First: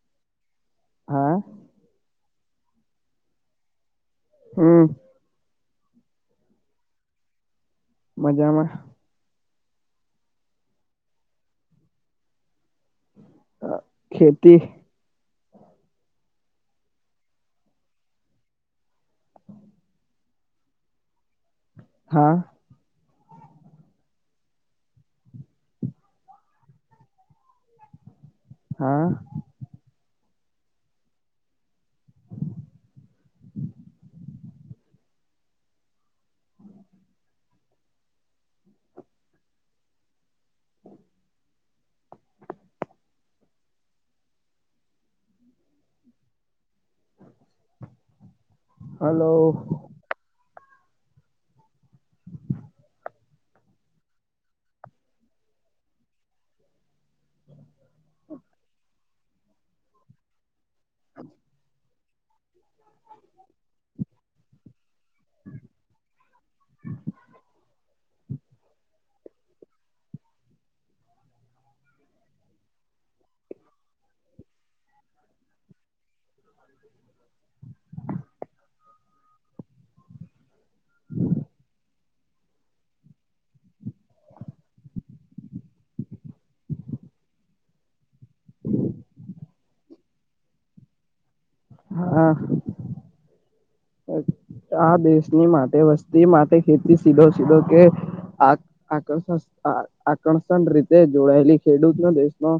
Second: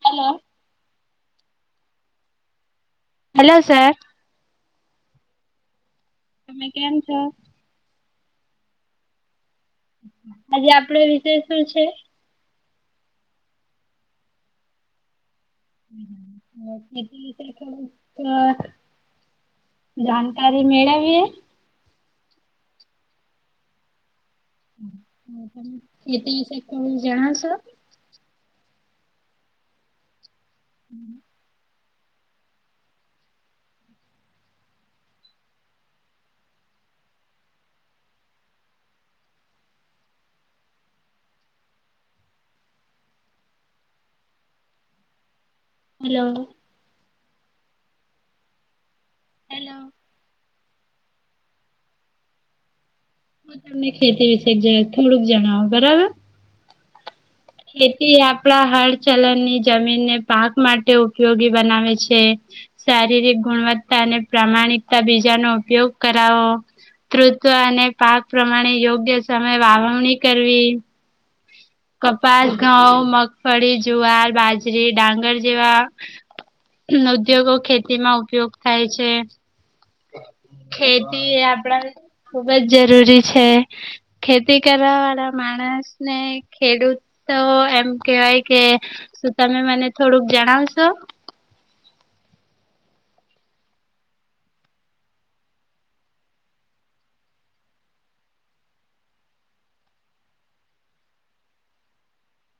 Hello. હા. Hello sir. હમ. તમે કેમ છો? મજામાં. આજે આપડો વિષય શું છે? હ ખેતી. [inaudible] જાનકારી મેળવી? હા. હ તમે [unintelligible] ખેતી વિશે થોડુંક જણાવ સો? હા. હમ. હેલો. હલો. હેલો હું તમને ખેતી વિશેક થોડુંક જણાવો, બરાબર. ખેતી આપડા હરચલન ની જમીન ને પાક માટે ઉપયોગી બનાવે છે. શારીરિક ગુણવત્તા અને પ્રામાણિકતા બીજાનો ઉપયોગ કરાવો, તૃવ અને પાક પ્રમાણે યોગ્ય સમય વાવવણી કરવી. કપાસ, ઘઉં, મગફળી, જુવાર, બાજરી, ડાંગર જેવા ઉદ્યોગો ખેતી માં ઉપયોગ થાય છે. ખેતી આપડા ખુબ જ જરૂરી છે. ખેતી કરવા વાળા માણસ ને ખેડૂત તો એમ કેવાય કે શું તમે મને થોડુંક જણાવશો? હા. આ દેશની માટે વસ્તી માટે ખેતી સીધો સીધો કે આ આકર્ષણ આકર્ષણ રીતે જોડાયેલી ખેડૂત ન દેશનો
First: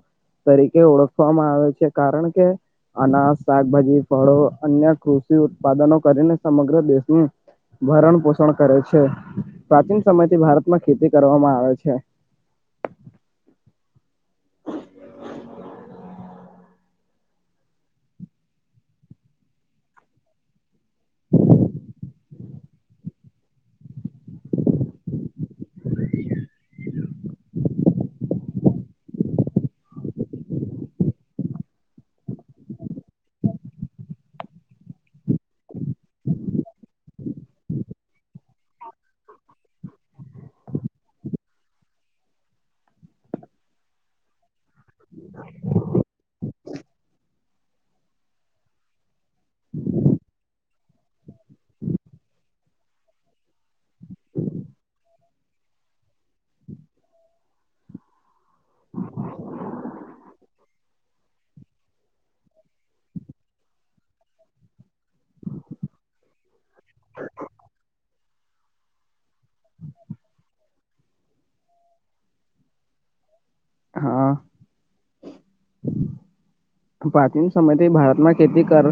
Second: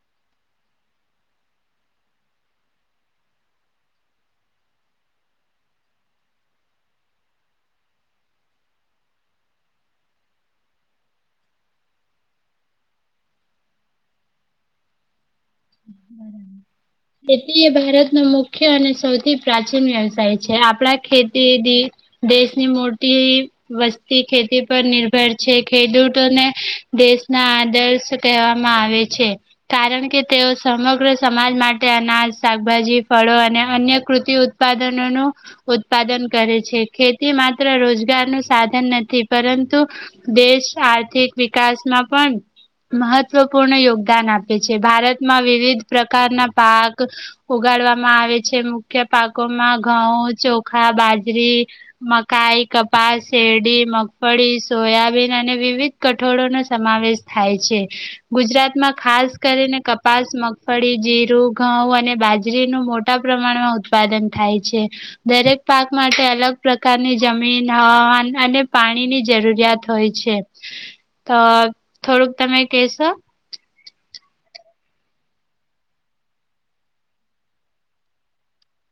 તરીકે ઓળખવામાં આવે છે કારણ કે અનાજ શાકભાજી ફળો અન્ય કૃષિ ઉત્પાદનો કરીને સમગ્ર દેશની ભરણ પોષણ કરે છે પ્રાચીન સમય થી ભારતમાં ખેતી કરવામાં આવે છે. [unintelligible] ખેતી એ ભારતનો મુખ્ય અને સૌથી પ્રાચીન વ્યવસાય છે આપણા ખેતી દેશની મોટી વસ્તી ખેતી પર નિર્ભર છે ખેડૂતોને દેશના આદર્શ કહેવામાં આવે છે કારણ કે તેઓ સમગ્ર સમાજ માટે અનાજ શાકભાજી ફળો અને અન્ય કૃતિ ઉત્પાદનોનું ઉત્પાદન કરે છે ખેતી માત્ર રોજગારનું સાધન નથી પરંતુ દેશ આર્થિક વિકાસમાં પણ મહત્વપૂર્ણ યોગદાન આપે છે ભારતમાં વિવિધ પ્રકારના પાક ઉગાડવામાં આવે છે મુખ્ય પાકોમાં ઘઉં ચોખા બાજરી મકાઈ કપાસ શેરડી મગફળી સોયાબીન અને વિવિધ કઠોળો નો સમાવેશ થાય છે ગુજરાતમાં ખાસ કરીને કપાસ મગફળી જીરું ઘઉં અને બાજરીનું મોટા પ્રમાણમાં ઉત્પાદન થાય છે. દરેક પાક માટે અલગ પ્રકારની જમીન હવામાન અને પાણીની જરૂરિયાત હોય છે તો થોડુંક તમે કેશો હા. પ્રાચીન સમય થી ભારતમાં ખેતી કર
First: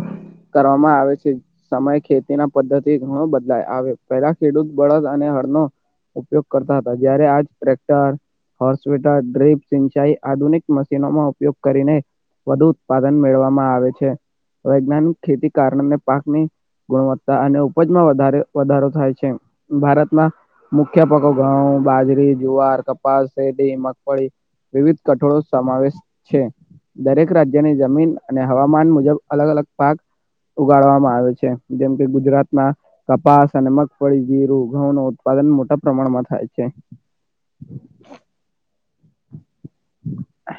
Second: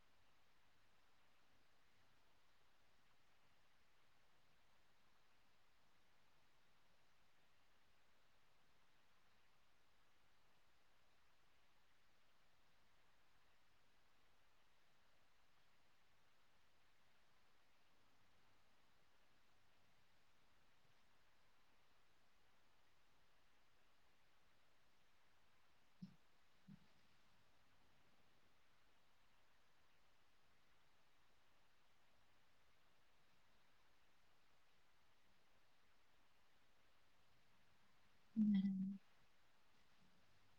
કરવામાં આવે છે. સમય ખેતી ના પદ્ધતિ ઘણો બદલાય આવે પેલા ખેડૂત બળદ અને હરનો ઉપયોગ કરતા હતા જયારે આજ ટ્રેક્ટર હોર્ સ્વેટર ડ્રીપ સિંચાઈ આધુનિક મશીનોમાં ઉપયોગ કરીને વધુ ઉત્પાદન મેળવામાં આવે છે વૈજ્ઞાનિક ખેતી કારણને પાકની ગુણવત્તા અને ઉપજમાં વધારે વધારો થાય છે ભારતમાં મુખ્ય પકો ઘઉં બાજરી જુવાર કપાસ શેડી મગફળી વિવિધ કઠોળો સમાવેશ છે. દરેક રાજ્યની જમીન અને હવામાન મુજબ અલગ અલગ પાક ઉગાડવામાં આવે છે જેમ કે ગુજરાતમાં કપાસ અને મગફળી જીરું ઘઉં ન ઉત્પાદન મોટા પ્રમાણમાં થાય છે. [inaudible] [unintelligible]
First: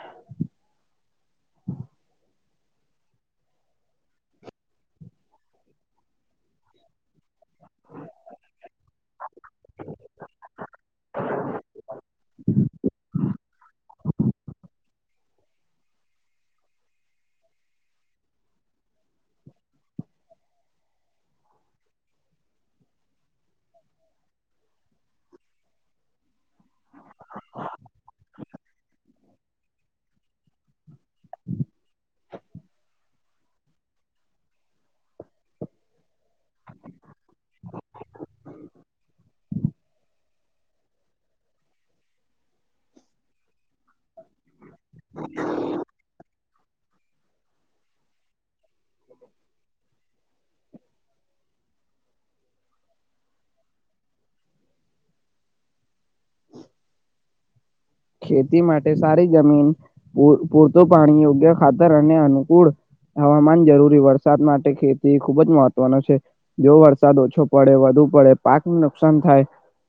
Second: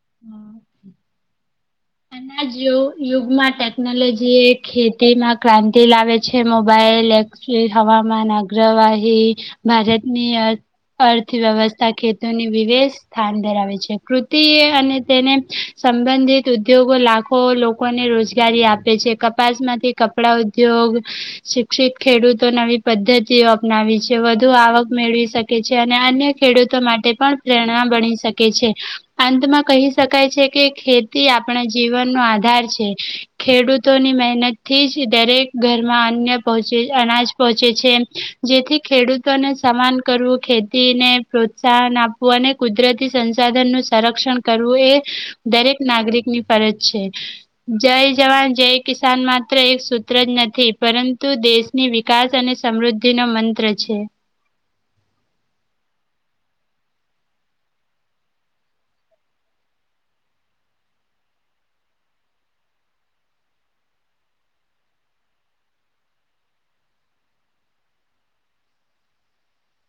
[unintelligible] [unintelligible] આના યુગમાં ટેકનોલોજી એ ખેતીમાં ક્રાંતિ લાવે છે મોબાઈલ હવામાન અગ્રવાહી ભારતની અર્થવ્યવસ્થા ખેતોની વિવેશ સ્થાન ધરાવે છે કૃતિ એ અને તેને સંબંધિત ઉદ્યોગો લાખો લોકોને રોજગારી આપે છે કપાસમાંથી કપડા ઉદ્યોગ શિક્ષિત ખેડૂતો નવી પદ્ધતિઓ અપનાવી છે વધુ આવક મેળવી શકે. છે અને અન્ય ખેડૂતો માટે પણ પ્રેરણા બની શકે છે. અંતમાં કહી શકાય છે કે ખેત આપણા જીવનનો આધાર છે ખેડૂતોની મહેનતથી જ દરેક ઘરમાં અન્ય પહોંચે અનાજ પહોંચે છે જેથી ખેડૂતોને સમાન કરવું. ને પ્રોત્સાહન આપવું અને કુદરતી સંસાધન નું સંરક્ષણ કરવું એ દરેક નાગરિક ની ફરજ છે જય જવાન જય કિસાન માત્ર એક મ જ નથી પરંતુ દેશની વિકાસ અને સમૃદ્ધિ નો મંત્ર છે. ખેતી માટે સારી જમીન પૂરતું પાણી યોગ્ય ખાતર અને અનુકૂળ હવામાન જરૂરી વરસાદ માટે ખેતી ખુબ જ મહત્વનો છે. જો વરસાદ ઓછો પડે વધુ પડે પાક નુ નુકસાન થાય.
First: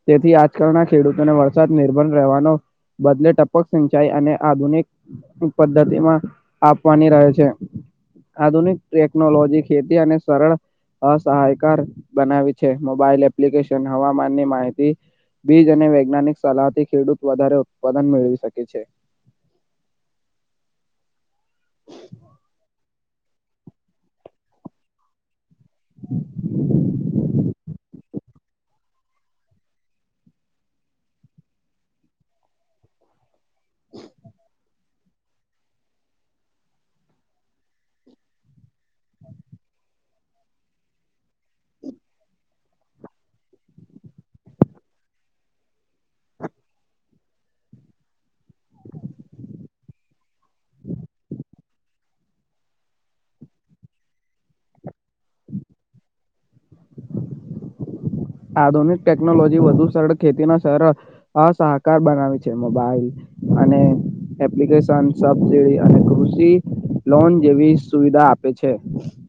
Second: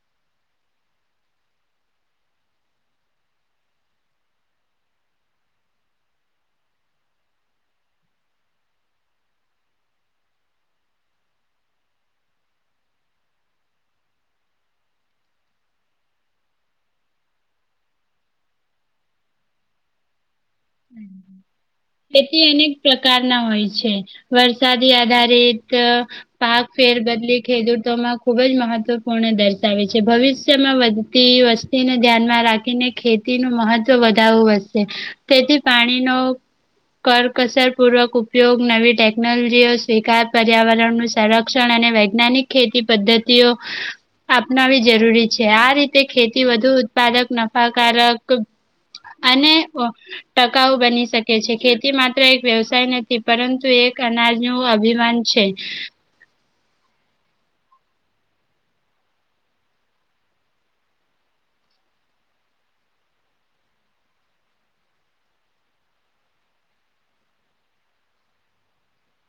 તેથી આજકાલના ખેડૂતોને વરસાદ નિર્ભર રહેવાનો બદલે ટપક સિંચાઈ અને આધુનિક પદ્ધતિમાં આપવાની રહે છે. આધુનિક ટેકનોલોજી ખેતી અને સરળ અસહાયકાર બનાવી છે મોબાઈલ એપ્લિકેશન હવામાનની માહિતી બીજ અને વૈજ્ઞાનિક સલાહથી ખેડૂત વધારે ઉત્પાદન મેળવી શકે છે. તેથી એને. પ્રકારના હોય છે વરસાદી આધારિત પાક ફેર બદલી ખેડૂતોમાં ખુબ જ મહત્વપૂર્ણ દર્શાવે છે ભવિષ્યમાં વધતી વસ્તુ તેને ધ્યાનમાં રાખીને ખેતી નુ મહત્વ વધારું વધશે તેથી પાણીનો કરકસર પૂર્વક ઉપયોગ નવી ટેકનોલોજીઓ સ્વીકાર પર્યાવરણ નુ સરક શિક્ષણ અને વૈજ્ઞાનિક ખેતી પદ્ધતિઓ. અપનાવી જરૂરી છે આ રીતે ખેતી વધુ ઉત્પાદક નફાકારક અને. ટકાઉ બની શકે છે ખેતી માત્ર એક વ્યવસાય નથી પરંતુ એક કરનાર નું અભિમાન છે. આધુનિક ટેકનોલોજી વધુ સરળ ખેતીના સરળ અ સહકાર બનાવી છે મોબાઈલ અને એપ્લિકેશન સબસીડી અને કૃષિ લોન જેવી સુવિધા આપે છે.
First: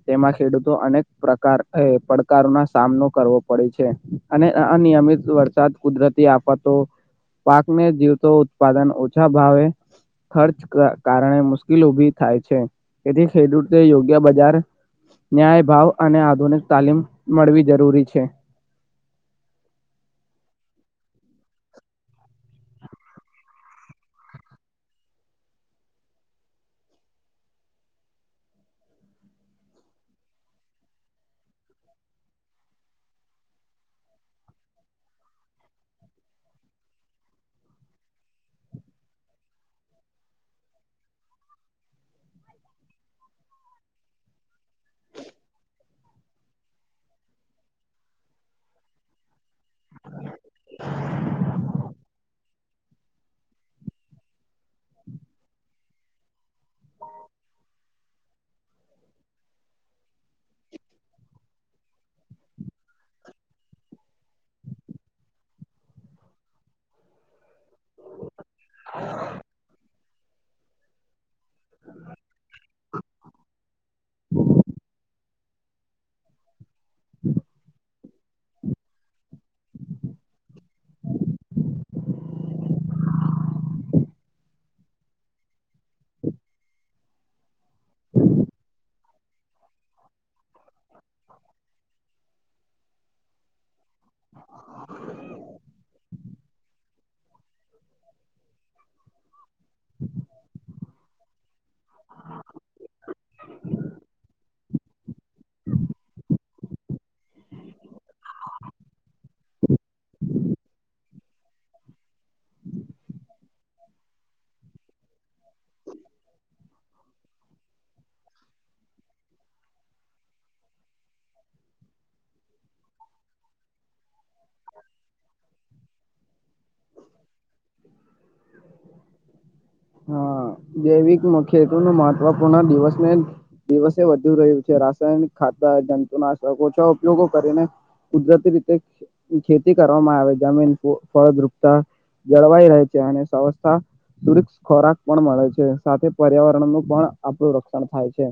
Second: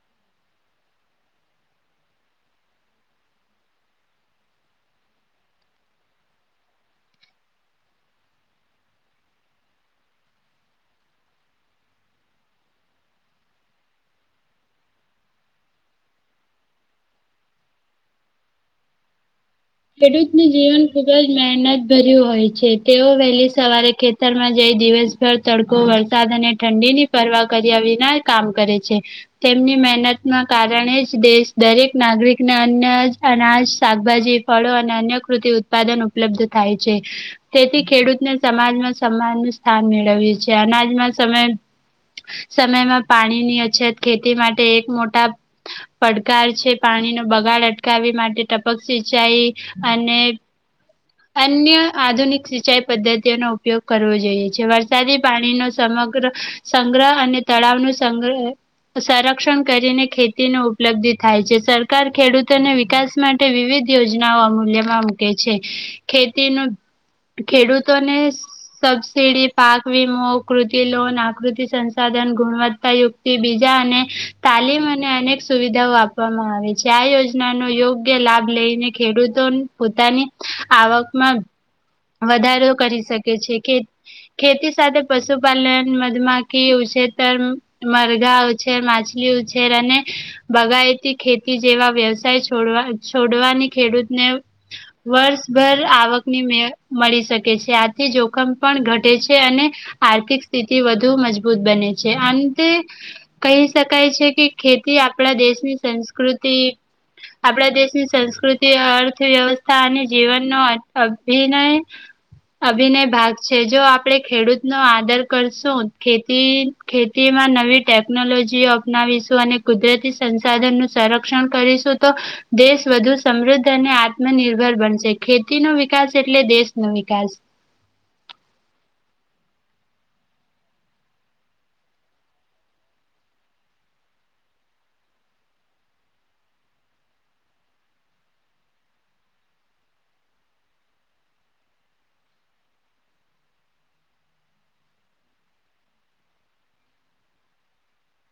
તેમાં ખેડૂતો અનેક પ્રકાર એ પડકાર ના સામનો કરવો પડે છે. છે અને અનિયમિત વરસાદ કુદરતી આફતો પાકને જીવતો ઉત્પાદન ઓછા ભાવે. ખર્ચ ક કારણે મુશ્કેલ ઉભી થાય છે તેથી ખેડૂતે યોગ્ય બજાર ન્યાય ભાવ અને આધુનિક તાલીમ મળવી જરૂરી છે. ખેડૂતને જીવન ખુબ જ મહેનત ભર્યું હોય છે તેઓ વહેલી સવારે ખેત વિસ્તારમાં જઈ દિવસભર તડકો વરસાદ અને ઠંડીની પરવા કર્યા વિના કામ કરે છે. તેમની મહેનત ના કારણે જ દેશ દરેક નાગરિકને અન્ય જ અનાજ શાકભાજી ફળો અને અન્ય કૃતિ ઉત્પાદન ઉપલબ્ધ થાય છે. તેથી ખેડૂતને સમાજમાં સન્માન નુ સ્થાન મેળવ્યું છે અનાજમાં સમય સમયમાં પાણી ની અછત ખેતી માટે એક મોટા પડકાર છે પાણીનો બગાડ અટકાવી માટે ટપક સિંચાઈ અને અન્ય આધુનિક સિંચાઈ પદ્ધતિઓનો ઉપયોગ કરવો જોઈએ છે વરસાદી પાણીનો સમગ્ર સંગ્રહ અને તળાવ નુ સંગ્રહ સંરક્ષણ કરીને ખેતી નો ઉપલબ્ધિ થાય છે સરકાર ખેડૂતોને વિકાસ માટે વિવિધ યોજનાઓ અમૂલ્યમાં મૂકે છે ખેતીનું ખેડૂતોને સબસિડી પાક વીમો કૃતિ લોન આકૃતિ સંસાધન ગુણવત્તાયુક્ત તે બીજા અને તાલીમ અને અનેક સુવિધાઓ આપવામાં આવે છે આ યોજના ના નો યોગ્ય લાભ લઈને ખેડૂતો પોતાની આવકમાં વધારો કરી શકે છે કે. ખેતી સાથે પશુપાલન મધમાખી ઉછેતર મરઘા ઉછેર માછલી ઉછેર અને બગાયતી ખેતી જેવા વ્યવસાય છોડવા છોડવાની ખેડૂતને વર્ષભર આવકની મે. મળી શકે છે આથી જોખમ પણ ઘટે છે અને આર્થિક સ્થિતિ વધ વધૂ મજબૂત બને છે આન તે કહી શકાય છે કે ખેતી આપણા દેશની સંસ્કૃતિ આપણા દેશની સંસ્કૃતિ અર્થવ્યવસ્થા અને જીવનનો અભ ને અભિનય ભાગ છે જો આપડે ખેડૂત નો આદર કરશું ખેતી ખેતીમાં નવી ટેકનોલોજીઓ અપનાવીશું અને કુદરતી સંસાધનનું સંરક્ષણ કરીશું તો દેશ વધુ સમૃદ્ધ અને આત્મનિર્ભર બનશે ખેતી નો વિકાસ એટલે દેશ નો વિકાસ. હા જૈવિક [unintelligible] ખેતુ નું મહત્વપૂર્ણ દિવસને દિવસે વધુ રહ્યું છે રાસાયણિક ખાતાર જંતુ નાશકો ઓછા ઉપયોગો કરીને કુદરતી રીતે ખેતી કરવામાં આવે જમીન ફળદ્રુપતા જળવાઈ રહે છે અને સંવસ્થા [unintelligible] ખોરાક પણ મળે છે સાથે પર્યાવરણનું પણ આપણું રક્ષણ થાય છે.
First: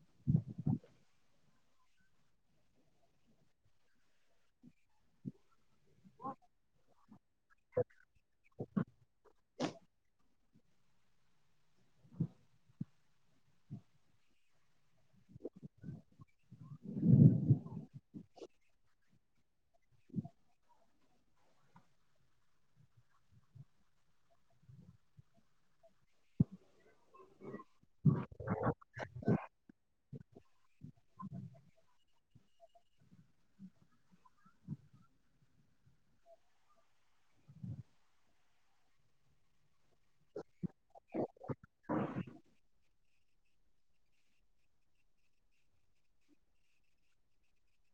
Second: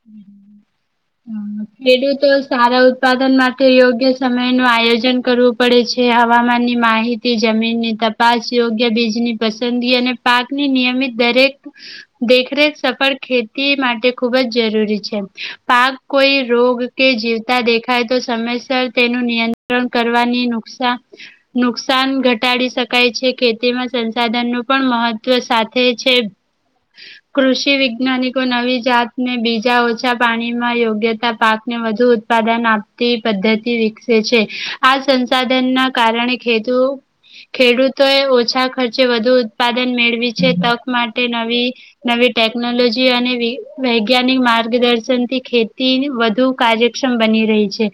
[inaudible] હમ્મ ખેડૂતો સારા ઉત્પાદન માટે યોગ્ય સમયનું આયોજન કરવું પડે છે. હવામાનની માહિતી જમીનની તપાસ યોગ્ય બીજની પસંદગી અને પાકની નિયમિત દરેક દેખરેખ સફળ ખેતી માટે ખુબ જ જરૂરી છે. પાક કોઈ રોગ કે જીવતા દેખાય તો સમયસર તેનું નિયંત્રણ કરવાની નુકસાન નુકસાન ઘટાડી શકાય છે. ખેતીમાં સંસાધનનું પણ મહત્વ સાથે છે. કૃષિવૈજ્ઞાનિકો નવી જાતને બીજા ઓછા પાણી માં યોગ્યતા પાકને વધુ ઉત્પાદન આપતી પદ્ધતિ વિકસે છે. આ સંસાધનના કારણે ખેતુ ખેડૂતોએ ઓછા ખર્ચે વધુ ઉત્પાદન મેળવી છે તક માટે નવી નવી ટેક્નોલોજી અને વૈજ્ઞાનિક માર્ગદર્શનથી ખેતી વધુ કાર્યક્ષમ બની રહી છે.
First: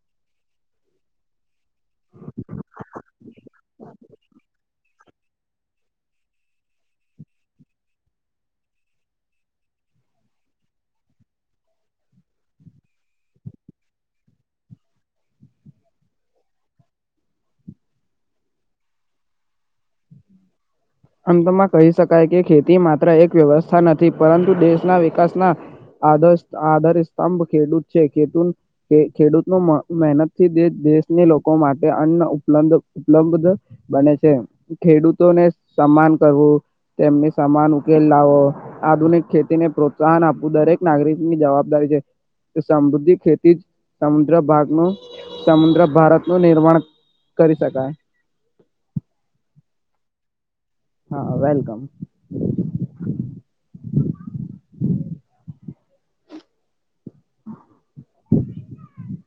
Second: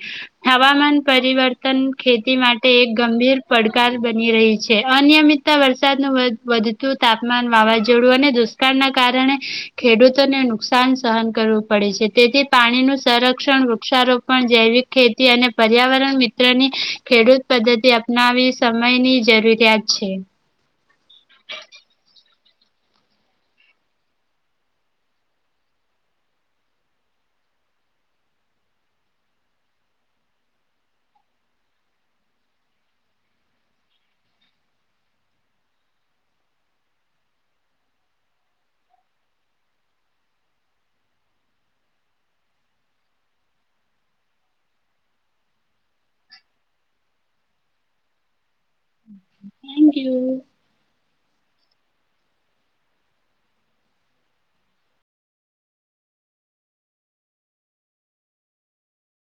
હવામાન પરિવર્તન ખેતી માટે એક ગંભીર પડકાર બની રહી છે. અનિયમિત તા વરસાદનું વધતું તાપમાન વાવાઝોડું અને દુષ્કાળના કારણે ખેડૂતોને નુકસાન સહન કરવું પડે છે. તેથી પાણીનું સંરક્ષણ, વૃક્ષારોપણ, જૈવિક ખેતી અને પર્યાવરણ મિત્રની ખેડૂત પદ્ધતિ અપનાવી સમયની જરૂરિયાત છે. અંતમાં કહી શકાય કે ખેતી માત્ર એક વ્યવસ્થા નથી પરંતુ દેશના વિકાસના આધસ આધારસ્તંભ ખેડૂત છે ખેતૂ ખે ખેડૂતોનું મ મહેનતથી દેશની લોકો માટે અન્ન ઉપલબ્ધ ઉપલબ્ધ બને છે. ખેડૂતોને સન્માન કરવું તેમને સમાન ઉકેલ લાવો આધુનિક ખેતીને પ્રોત્સાહન આપવું દરેક નાગરિકની જવાબદારી છે. સમૃદ્ધિ ખેતી જ સમુદ્ર ભાગનું સમુદ્ર ભારતનું નિર્માણ કરી શકાય. [inaudible] Thank you. હા હા વેલકમ. [inaudible]